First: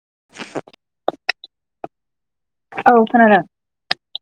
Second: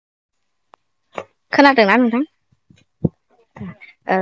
[inaudible] खोनादोंना नोंथां? औ खोनादों ओ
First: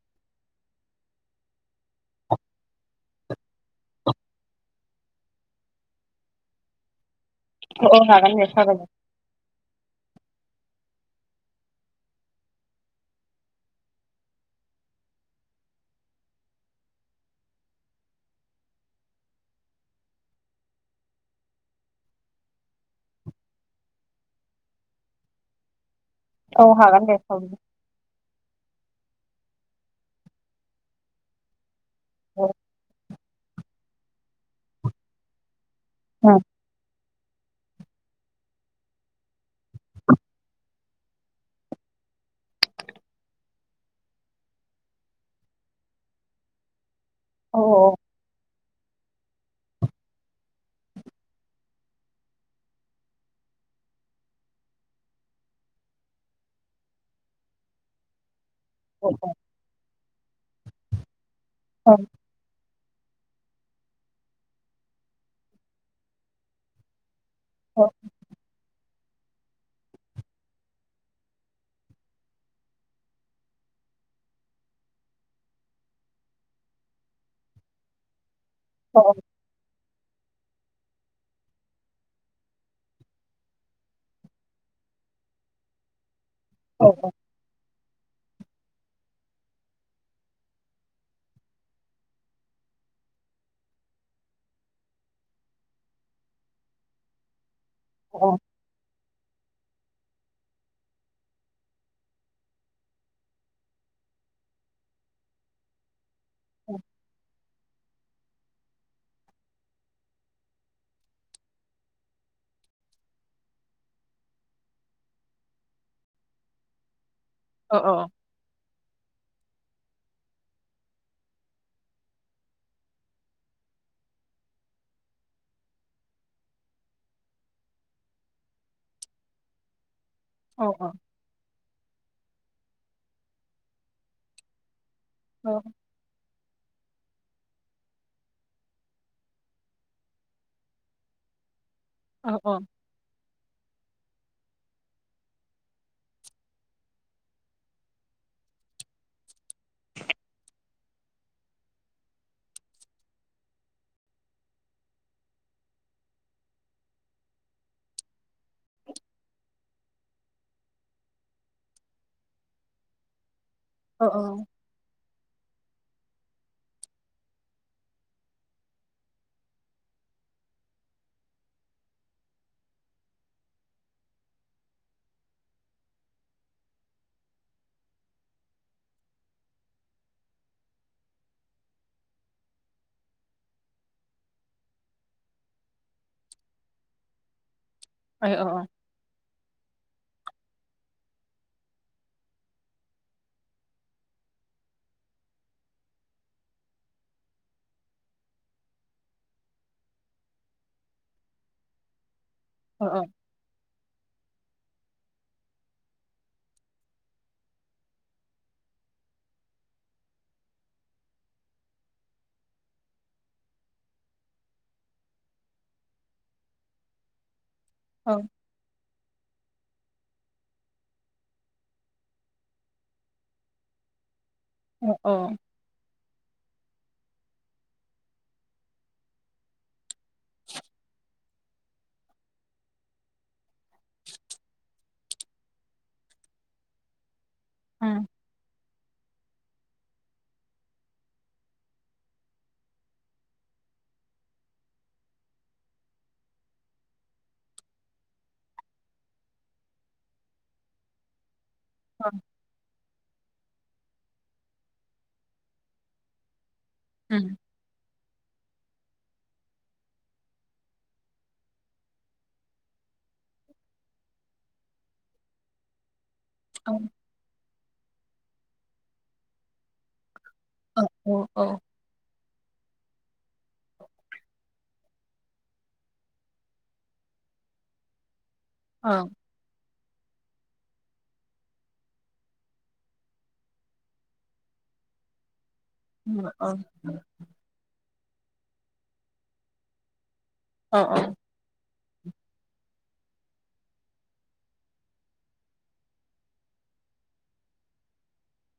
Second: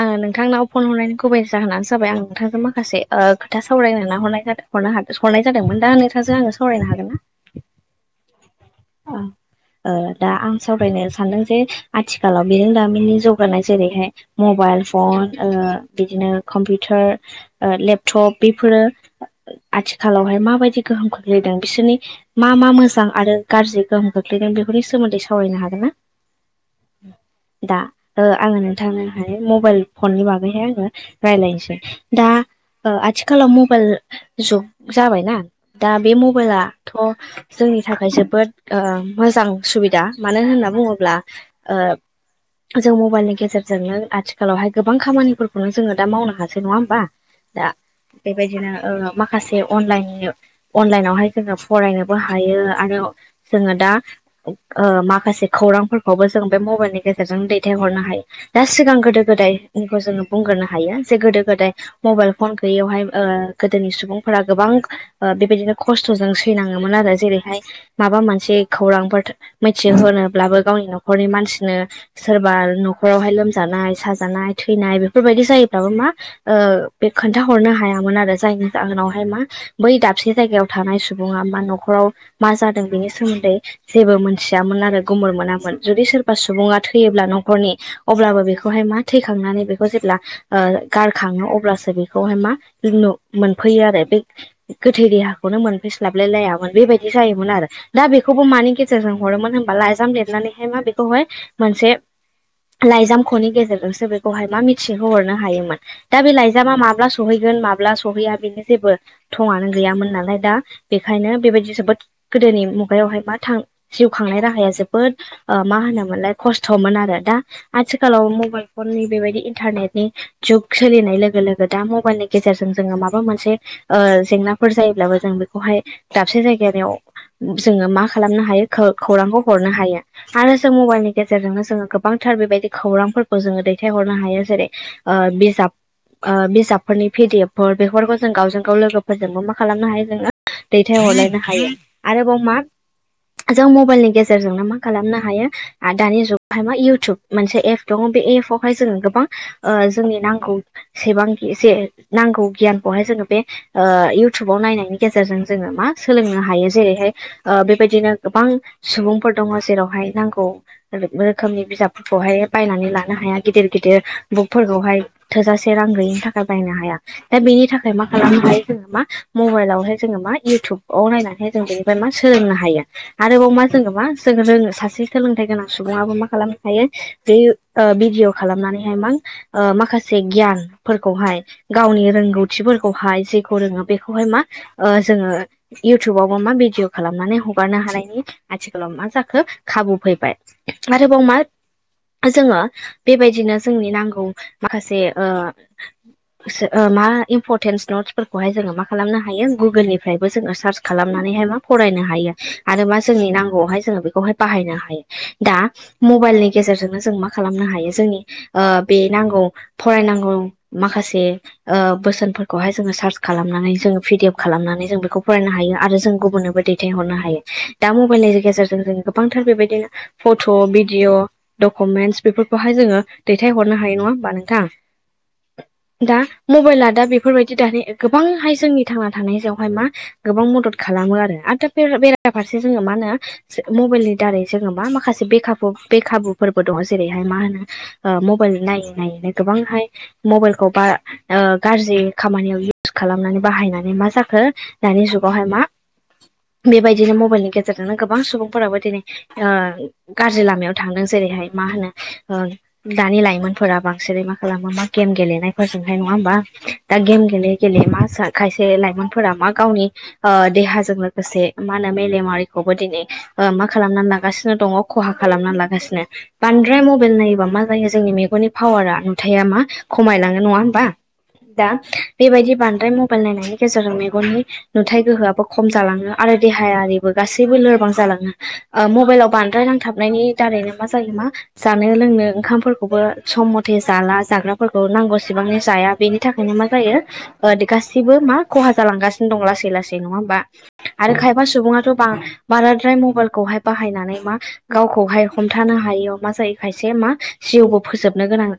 आङो नोंथांनाव फन हरनायनि गुबै जाहोनानो जाबाय आं नोंथांजों माखासे खोथा सावरायनाय नामा ह हरनाय जादोंमोन दा नोंथांजों आङो सावरायनो हागोन ना औ हागोन सावरायनो अ ओ दा आं सावरायनो सानदों जे आथिखालाव बिरोंदामिननि जौगानाय जेरैहाय मबाइल फन बिदिनो कम्पिउटार ओ लेपटप बेफोरो आथिखालाव बावहाय माबायदि गोहोम खोख्लैदों बिसोरनि मा मा मोजां आरो गाज्रि गोहोम खख्लैदों बेफोरनि सोमोन्दै सावरायनो हागोन ना औ हागोन दे सखवरायनो दा ओ आङो नोंथांहाय मबाइल फननि बागैहाय आङो रायलायनोसै दा औ आथि आथिखालाव मबाइल जुग जाबायना दा बे मबाइलाथ जोंनि थाखाय जोब जोबोद मोजां सुबिदा मानो होनना बुङोब्ला जों मबाइलनि गेजेरजोंनो आथिखालावहाय गोबां खामानिफोरखौनो जोङो दा मावनो हासै नङा होमबा औ दा बेबायदिनो माखासे अनलाइन अनलाइनावहाय जोङो फरायनोबो हायो आरो जोङो दा माखासे खौरांफोरखौबो जों बे मबाइलनि गेजेरजों दैथायहरनो हायो दा सिगां औ गोदो गोदायखौ जोङो बुंग्रो हायो जे गोदो गोदाय औ मबाइल फन बेयावहाय गोदोनि सुबुंफोरा गोबां बेबायदिनो खस्थ'जों सैनाङोमोन आरो जेरै औ माबा मोनसे खौरांफोर मिथिहोनोब्लाबो गावनि न'खरनि मानसिनो सोरबा नावहाय लोमजानाय साजानाय थैनाय बेफोरबायदि जायोब्लाबो मा बे खोन्था हरनो हायामोन आरो जायनि औ जाहोनावहाय मा बै दाबसे जायगायाव थानाय सुबुङा मा न'खाव मा बिनि सोमोन्दै जेबो मोनथियामोन आरो गुमुर मोनामोन जुदि सोरबा बा सुबुङा औ थैयोब्ला न'खरनि अब्लाबो बेखौहाय मा थैखांनानै बेखौ जेब्ला गारखाङो अब्लासो बेखौहाय मा मोनफैयो आरो बे गोथै देहाखौनो मोनफैस्लाबलाय लायामोन बेबायदि जायोमोन आरो दा बेखौबो मानि गेजेरजों हरोमोन हबा लाइजाम लिरनानैहाय मा बेखौहाय मोनसे लाइजामखौनि गेजेरजोंसो बेखौहाय मा मिथिहो हरनो हायोमोन दा बे लाइजामा माब्ला सहैगोन माब्ला ब्ला सहैया बेनो जेबो थंआनो गैयामोन नालाय दा बेखायनो बेबायदि जोबोद गोदोनि मुगायावहाय मा थां जिउ खांनाय राहाया जोबोद मा होनोमोनलाय खस्थमोन आरो दा औ औ आथिखालाव मबाइल फन नै बेबायदि इन्टारनेटनि जुग सोलिनाय लोगो लोगो दा मबाइलनि गेजेरजों जोङो माबा मोनसे ज नाफोर जायोब्लाबो जों बेखौहाय दाबसे जायगाव जोङो मा खालामनो हायो खौरांखौ हरनो हायो आरो जों औ मबाइलनि गेजेरजोंनो जोङो गोबांथार बेबायदि खौरांफोरखौ जोङो दैथायहरनो हायो जेरै बिजाब बिजाब फोरनि भिडिएफफोर बेफोरखौ जों गावजों गाव लोगोफोरजोंबो मा खालामनो हायो जोङो दैथायहरलायनो हायो आरोबाव मा औ जों मबाइलनि गेजेराव गेजेरजों न मा खालामनो हायो दानि जुगावहाय मा इउटुब मोनसे एप दङ बे एपआवहाय जोङो गोबां जोंनि नांगौसेबां नांगौ गियानखौहाय जोङो बे इउटुबाव नायनायनि गेजेरजों जोङो मा सोलोंनो हायो जेरै बेबायदिनो गोबां सुबुंफोर दङ जेरावहाय नांगौ रोखोमनि बिजाब हाय बायनानै लानो हाया गिदिर गिदिर औ बुकफोरखौहाय थोजासे से रां गैयिनि थाखाय बायनो हाया दा बेनि थाखाय मा खालामनो हायो जोङो मा मबाइलावहाय जोङो मख इउटुब इउटुबाव नायनानै जों बे मा सोलोंनो हायो आरोबाव मा जोङो मा जों रोङो सासे सोलोंथाइ गोनां सुबुङाबबो मा खालामनो हायो भडिअ खालामनानैहाय मा माखासे गियानफोरखौहाय गाव गावनि रोंगौथि फोरखौहाय जेखौ रोङो बेखौहाय मा जोङो इउटुबावहाय मा बि भिदिअ खालामनानै हगारनो हानायनि औ आथिखालाव मा जाखो खाबु फैबाय आरोबाव मा जोङो बेबायदिनो जोंनि नांगौ माखासे मा इम्परटेन्स नटसफोरखौहाय जोङो मा खालामनो हायो गुगोलनिफ्रायबो जोङो सार्च खालामनानैहाय मा फरायनो हायो आरो मा औ जोंनि नांगौआवहाय जोङो बेखौहाय बाहनो हायो दा मबाइलनि गेजेरजोंनो जों मा खालामनो हायो जोंनि बे नांगौ फरायनांगौ माखासे बोसोनफोरखौहाय जोङो सार्च खालामनानै जों भिडिअ खालामनानै जों बेखौ फरायनो हायो आरो जों गुबुननोबो दैथायहरनो हायो दा मबाइलनि गेजेरजों जों गोबां [unintelligible] फट' भिडिअ' डकुमेन्टस बेफोरखौहाय जोङो दैथाय हरनो हायो नङा हबानो अ औ दा मबाइला दा बेफोरबायदि दानि गोबांहाय जोंनि थांना थानाय सायावहाय मा गोबां मदद खालामो आरो [unintelligible] बेराफारसे जोङो मा होनो मबाइलनि दारै जोङो मा माखासे बेखा बेखाबुफोर [unintelligible] जेरैहाय मा होनो ओ मबाइल नाय नायैनो गोबांहाय मबाइलखौ बा गाज्रि खामानियाव इउस खालामनानै बाहायनानै मा जाखो दानि जुगावहाय मा बेबायदिनो मबाइलनि गेजेरजोंनो गोबां सुबुंफोराबो दिनै ओ गाज्रि लामायाव थांदों जेरैहाय मा होनो ओ दानि लायमोन फोरा बांसिनै मा खालामो मा गेम गेलेनायफोरजोंहाय नङा होमबा दा गेम उम गेले गेले मा सान खायसे लाइमोनफोरा मा गावनि ओ दे जों लोगोसे मा होनो मेलेमारिखौबो दिनै मा खालामनानै लागासिनो दङ खहा खालामनानै लागासिनो उम बांद्राय मबाइल नायोबा मा जायो जोंनि मेगननि पावारा नुथाया मा खमायलाङो नङा होमबा दा बेबायदि बांद्राय मबाइल नायनायनि गेजेरजों मेगननि नुथाय गोहोआबो खम जालाङो आरो देहायारिबो गासैबो लोरबां जालाङो ओ मबाइलाव बांद्राय नांग थाबनायनि दारैनो मा जायो मा जानो लोंनो ओंखामफोरखौबो सम मथे जाला जाग्राफोरखौ नांगौसेबां ए जाया बेनि थाखायनो मा जायो ओ गासिबो मा खहा जालांगासिनो दं लासै लासै नङा होमबा औ आरो खायफा सुबुङाथ' बां बाराद्राय मबाइलखौहाय बाहायनानै मा गावखौहाय हमथानो हायोयाव मा जायो खायसे मा जिउबो फोजोबनो गोनां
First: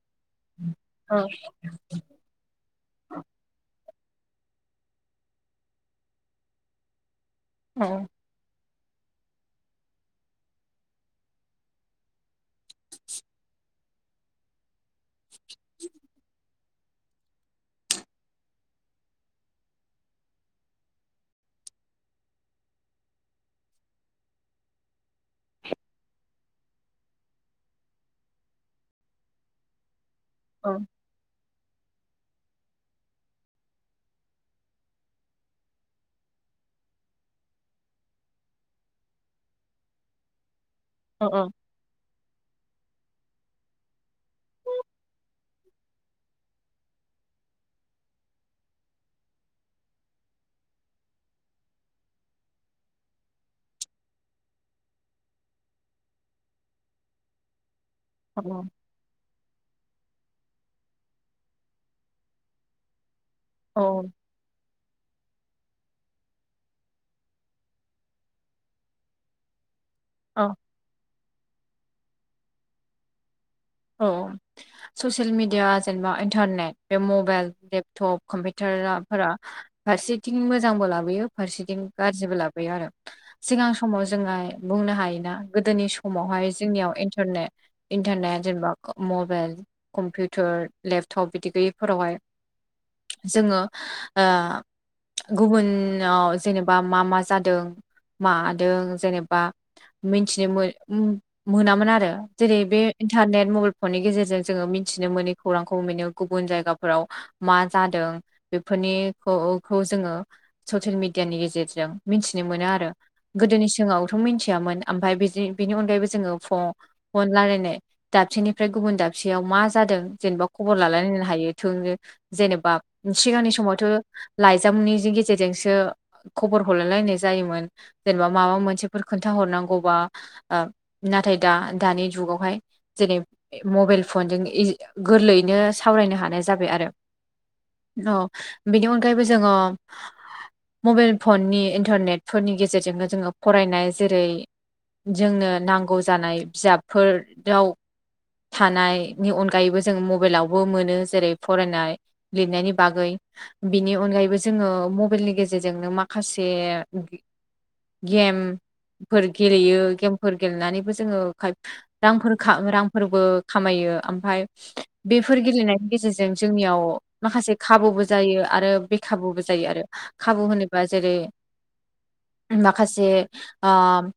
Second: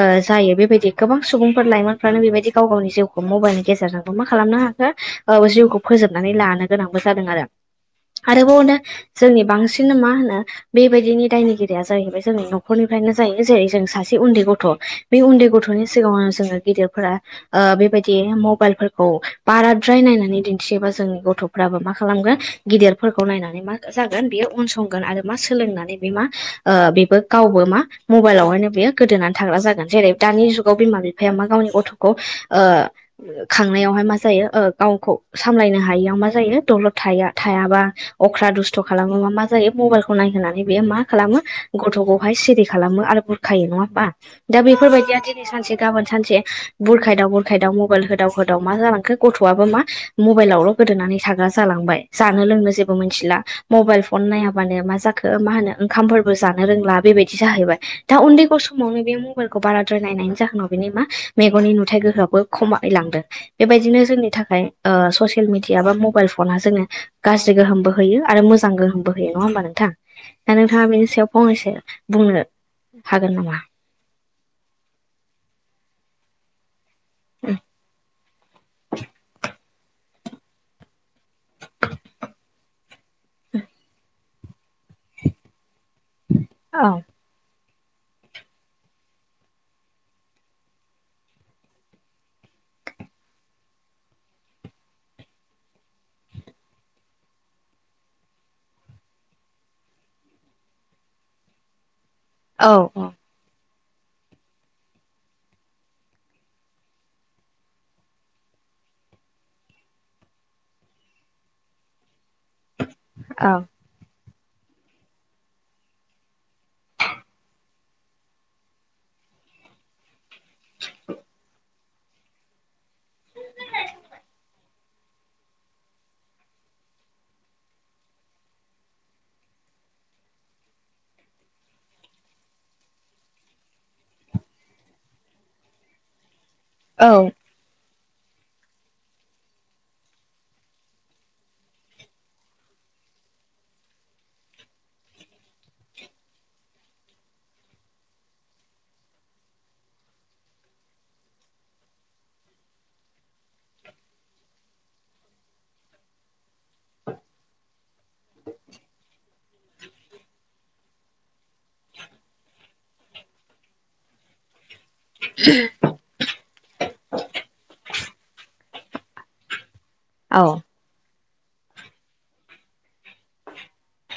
ओ जायो बेबायदि गोबां सुबुंफोर लाइमोनफ्रानो बेबायदि गाव गावनि जिउखौ मबाइलनि गेजेरजों मा खालामनो हाखो ओ जिउखौ फोजोबनानै लानो गोनांबो जादों आरो आरोबाव जोंनि बांसिन मा होनो बेबायदिनि दायनिगिरिया जाहैबाय जोंनि न'खरनिफ्रायनो जायो जेरै जों सासे उन्दै गथ' बे उन्दै गथ'नि सिगाङावनो जोङो गिदिरफोरा ओ बेबायदि मबाइलफोरखौ बाराद्राय नायनानै दिन्थिबा जोंनि गथ'फ्राबो मा खालामगोन गेदिरफोरखौ नायनानै मा जागोन बेयो अनसंगोन आरो मा सोलोंनानै [unintelligible] मा बेबो गावबो मा मबाइलावहायनो बेयो गोदोनानै थाग्रा जागोन जेरै दानि जुगाव बिमा बिफाया मा गावनि गथ'खौ ओ खांनायावहाय मा जायो ओ गावखौ सामलायनो हायियाव मा जायो दलर थाया थायाबा अख्रा दुसथ खालामोबा मा जायो मबाइलखौ नायहोनानै बेयो मा खालामो गथ'खौ [unintelligible] सिरि खालामो आरो बुरखायो नङा होमबा दा बेफोरबायदिया दिनै सानसे गाबोन सानसे बुरायखा खायदाव मबाइल होदाव होदाव मा जांखो गथ'आबो मा मबलावल' गोदोनानै थाग्रा जालांबाय जानो लोंनो जेबो मिथिला मबाइल फन नायाबानो मा जाखो मा होनो ओंखामफोरबो जानो रोंला बेबायदि जाहैबाय दा उन्दै गथ' समावनो बे मबाइलखौ बारा द्राय नायनायनि जाहोनाव बेनि मा मेगननि नुथाय गोहोआबो खमाय लांदों बेबायदिनो जोंनि थाखाय ओ सेल मिडिया बा मबाइल फना जोंनो गाज्रि गोहोमबो होयो आरो मोजां गोहोमबो होयो नङा होमबा नोंथां औ दा नोंथाङा बेनि सायाव फंनैसो बुंनो हागोन नामा औ ससियेल मिेडिया जेनेबा इन्टारनेट बे मबाइल लेपटप कम्पिउटाराफोरा फारसेथिं मोजांबो लाबोयो फारसेथिं गाज्रिबो लाबोयो आरो सिगां समाव जोंहा बुंनो हायोना गोदोनि समावहाय औ जोंनियावन्टारने इन्टारनेट जेनेबा मबाइल कम्पिउटार लेपटप बिदि गैयैफोरावहाय जोङो ओ गुबुनाव जेनेबा मा मा जादों मादों जेनेबा मिथिनो मो उम मोनामोन आरो जेरै औ बे नेट मबाइल फननि गेजेरजों जोङो मिथिनो मोनै खौरांखौ मोनो गुबुन जायगाफोराव मा जादों बेफोरनिखौ जोङो ससियेल मिडियानि गेजेरजों मिथिनो मोनो आरो औ गोदोनि सिगाङावथ' मिथि मिथियामोन ओमफ्राय बेनि अनगायैबो जोङो फन रायलायनाय दाबसेनिफ्राय गुबुन दाबसेयाव मा जादों जेनेबा खबर लालायलायनो हायो थोंनो जेनेबा सिगांनि समावथ' लाइजामनि गेजेरजोंसो खबर हरलायलाय जायोमोन जेनेबा माबा मोनसेफोर खोथा हरनांगौबा नाथाय दा दानि जुगावहाय जेरै मबाइल फनजों गोरलैयैनो सावरायनो हानाय जाबाय आरो औ औ बेनि अनगायैबो जोङो मबाइल फननि इन्टारनेटफोरनि गेजेरजोंनो जोङो फरायनाय जेरै जोंनो नांगौ जानाय बिजाबफोराव [inaudible] थानायनि अनगायैबो जोंङो मबाइलावबो मोनो जेरै फरायनाय लिरनायनि बागै बिनि अनगायैबो जोङो मबाइलनि गेजेरजोंनो माखासे गेम फोर गेलेयो गेमफोर गेलेनानैबो जोङो खायफा रां फोर रांफोरबो खामायो ओमफाय बेफोर गेलेनायनि गेजेरजों जोंनियाव माखासे खाबुबो जायो आरो बेखाबुबो जायो आरो औ खाबु होनोबा जेरै [inaudible] माखासे ओह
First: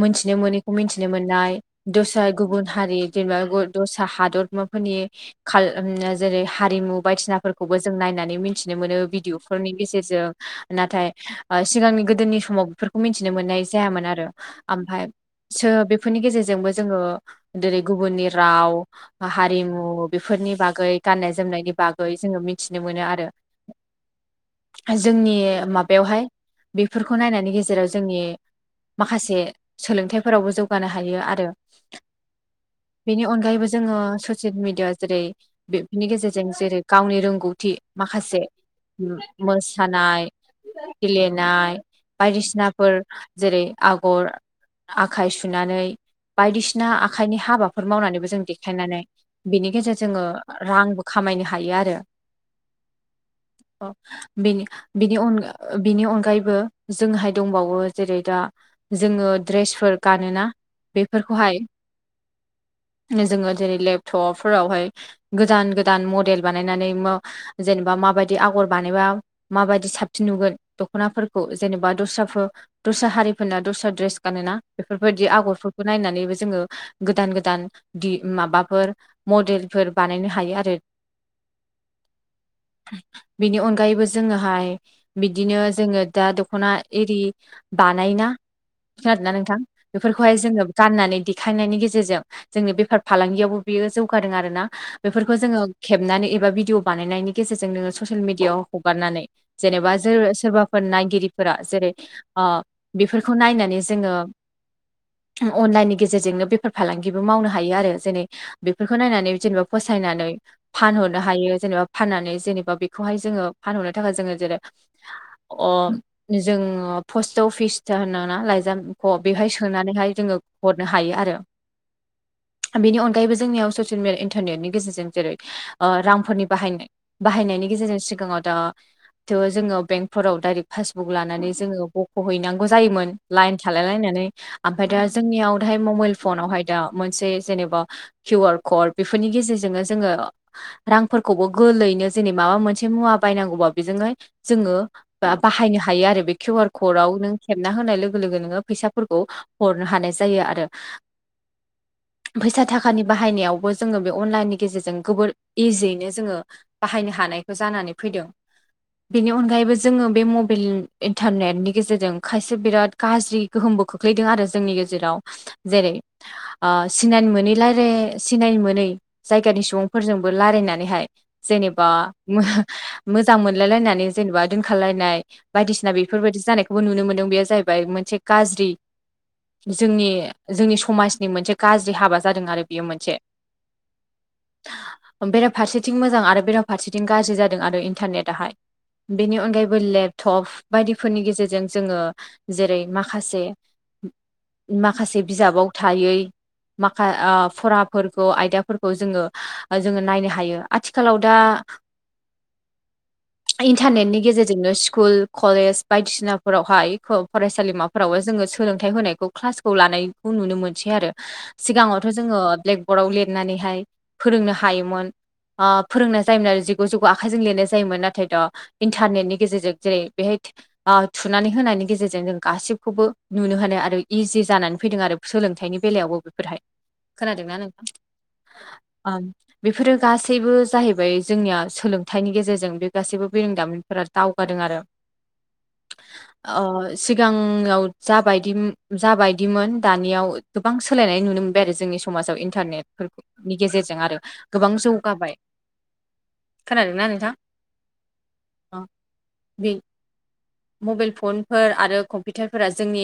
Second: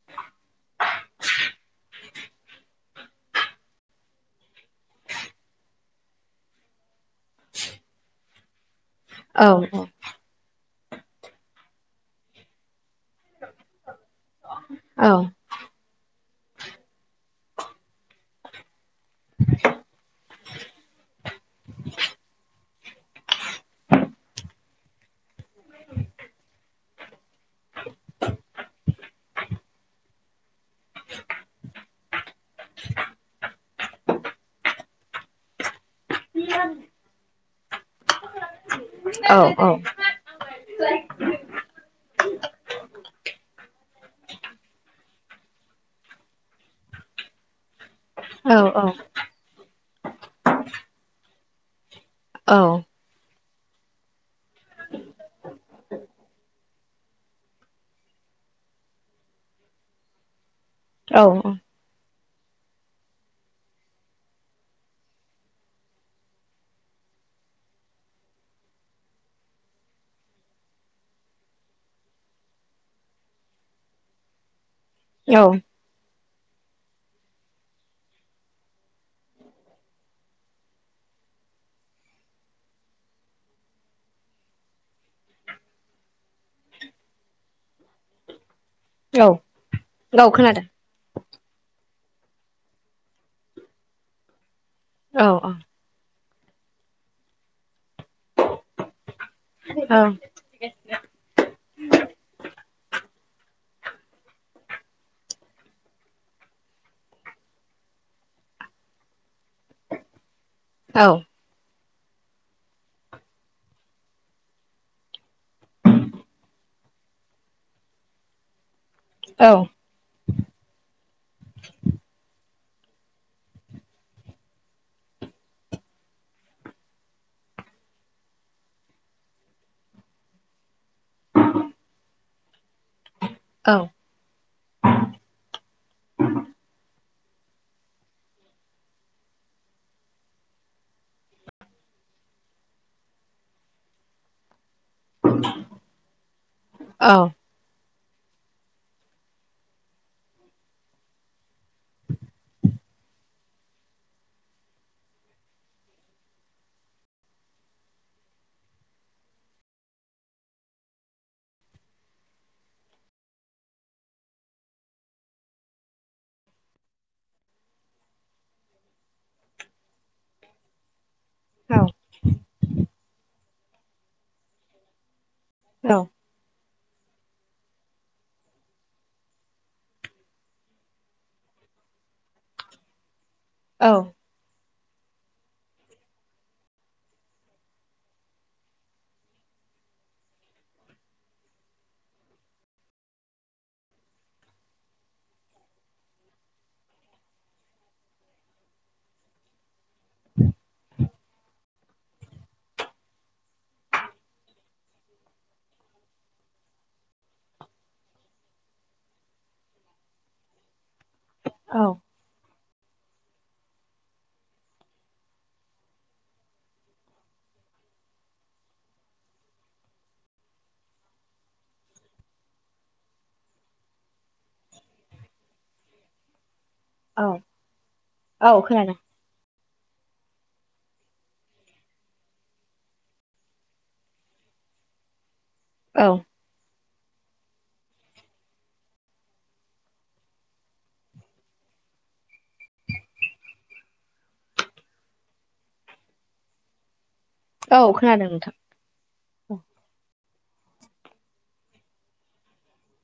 मोनथिनो मोनैखौ मिथिनो मोननाय दस्रा गुबुन हारि जेनेबा दस्रा हादरमाफोरनि खा जेरै हारिमु मु बायदिसिनाफोरखौबो जों नायनानै मिथिनो मोनो भिदिअ औ फोरनि गेजेरजों नाथाय सिगांनि गोदोनि समाव बेफोरखौ मिथिनो मोननाय जायामोन आरो ओमफाय औ सो बेफोरनि गेजेरजोंबो जोङो जेरै गुबुननि राव हारिमु बेफोरनि बागै गाननाय जोमनायनि बागै जोङो मिथिनो मोनो आरो [inaudible] जोंनि माबायावहाय बेफोरखौ नायनायनि गेजेराव जोंनि माखासे सोलोंथाइफोरावबो जौगानो हायो आरो [inaudible] बेनि अनगायैबो जोङो ससियेल मिेडिया जेरै बेनि गेजेरजों जेरै गावनि रोंगौथि थि माखासे औ मोसानाय गेलेनाय बायदिसिनाफोर जेरै आगर आखाइ सुनानै बायदिसिना आखाइनि हाबाफोर मावनानैबो जों देखायनानै बिनि गेजेरजों जोङो रांबो खामाय नो हायो आरो औ बिनि अनगायैबो जोंहाय दंबावो जेरै दा जोङो ड्रेसफोर गानोना औ बेफोरखौहाय [inaudible] जोङो जेरै लेपटपफोरावहाय गोदान गोदान मडेल बानायनानै जे नेबा माबायदि आगर बानायबा माबायदि साबसिन नुगोन दख'नाफोरखौ जेनेबा दस्राफोर दस्रा हारिफोरना दस्रा द्रेस गानोना बेफोरबायदि औ आगरफ्राव नायनानैबो जोङो गोदान गोदान माबाफोर मडेलफोर बानायनो हायो आरो [inaudible] बेनि अनगायैबो जोङोहाय बिदिनो जोङो दा दख'ना एरि बानायोना खोनादों ना औ नोंथां औ बेफोरखौहाय खोनादों जोङो होननानै दिेखांनायनि गेजेरजों जोंनि बेफार फालांगियावबो बियो जौगादों आरो ना औ बेफोरखौ औ जोङो खेबनानै एबा भिडिअ बानायनायनि गेजेरजों नोङो ससियेल मिडियाआव हगारनानै जेनेबा औ जो सोरबाफोर नायगिरिफोरा जेरै बेफोरखौ नायनानै जोङो अनलाइननि गेजेरजोंनो बेफार फालांगिबो मावनो हायो आरो जेरै बेफोरखौ नायनानै जेनेबा फसायनानै औ फानहरनो हायो जेनेबा फाननानै जेनेबा बेखौहाय जोङो फानहरनो थाखाय जोङो जेरै अ जोंङो ओ पस्ट अफिसट होनो ना लाइजामख' औ बेवहाय सोनानैहाय जोङो हरनो हायो आरो [inaudible] बेनि अनगायैबो जोंनियाव ससियेलमजल इन्टारनेटनि गेजेरजों जेरै ओ रांफोरनि बाहायनाय बाहायनायनि गेजेजों सिगाङाव थ थ' जोङो बेंकफोराव डायरेक्ट पासबुक लानानै जोङो बख'हैनांगौ जायोमोन लाइन औ थालाय लायनानै आम फ्राय दा जोंनियावा दाहाय मबाइल फनवहाय दा मोनसे जेनेबा कउ आइ कद बेफोरनि जेरजोंनो जङो रांफोरखौबो गोलैनो जेने माबा मोनसे मुवा बायनांगौबा बेजोंहाय जोङो बा बाहायनो हायो आरो बे किउ आर कडाव नों खेबना होनाय लोगो लोगो नोङो फैसाफोरखौ हरनो हानाय जायो आरो [inaudible] फैसा थाखानि बाहायनायावबो जोङो बे अनलाइननि गेजेरजों गोबोर इजियैनो जोङो बाहायनो हा नायबो जानानै फैदों बेनि अनगायैबो जोङो बे मबिइल इन्टारनेटनि गेजेरजों खायसे बिराद गाज्रि गोहोमबो खोख्लै दों आरो जोंनि गेजेराव जेरै आ सिनायनो मोनै रायलाय सिनायनो मोनै जायगानि सुबुंफोरजोंबो रायलायनानैहाय जेनेबा मोजां मोनलायलायनानै जेनेबा दोनखालायनाय बायदिसिना बेफोरबायदि जानायखौबो नुनो मोन्दों बेयो जाहैबाय मोनसे गाज्रि जोंनि जोंनि समाजनि मोनसे गाज्रि हाबा जादों आरो बेयो मोनसे औ बेराफारसेथिं मोजां आरो बेराफारसेथिं गाज्रि जादों आरो इन्टारनेटाहाय बेनि अनगायैबो लेपटप बायदिफोरनि गेजेरजों जोङो जेरै माखासे माखासे बिजाबाव थायै माखा आ फराफोरखौ आयदाफोरखौ जोङो जोङो नायनो हायो आथिखालाव दा [inaudible] इन्टारनेटनि गेजेरजोंनो स्कुल कलेज बायदिसिनाफोरावहाय फ फरायसालिमाफोरावहाय जोङो सोलोंथाइ होनायखौ क्लासखौ लानायखौ नुनो मोनसै आरो औ सिगाङावथ' जोङो ब्लेग अराव लिरनानैहाय फोरोंनो हायोमोन ओ फोरोंनाय जायोमोन आरो जिगु जिगु आखाइजों लिरनाय जायोमोन नाथाय दा इन्टारनेटनि गेजेरजों जेरै बेहाय आ थुनानै होनायनि गेजेरजों गासिबखौबो नुनो हानो आरो इजि जानानै फैदों आरो सोलोंथाइनि बेलायावबो बेफोरहाय खोनादोंना नोंथां औ खोनादों ओं बेफोरो गासैबो जाहैबाय जोंनिया सोलोंथाइनि गेजेरजों बे गासैबो बेरोंदामिनफोरा दावगादों आरो औ ओ सिगाङाव जााबायदि जाबायदिमोन दानियाव गोबां सोलायनाय नुनो मोनबाय आरो जोंनि समाजाव इन्टारनेट फोर नि गेजेरजों आरो गोबां जौगाबाय [inaudible] खोनादों ना नोंथां औ खोनादों नोंथां औ। मबेल फनफोर आरो कम्पिटारफोरा जोंनि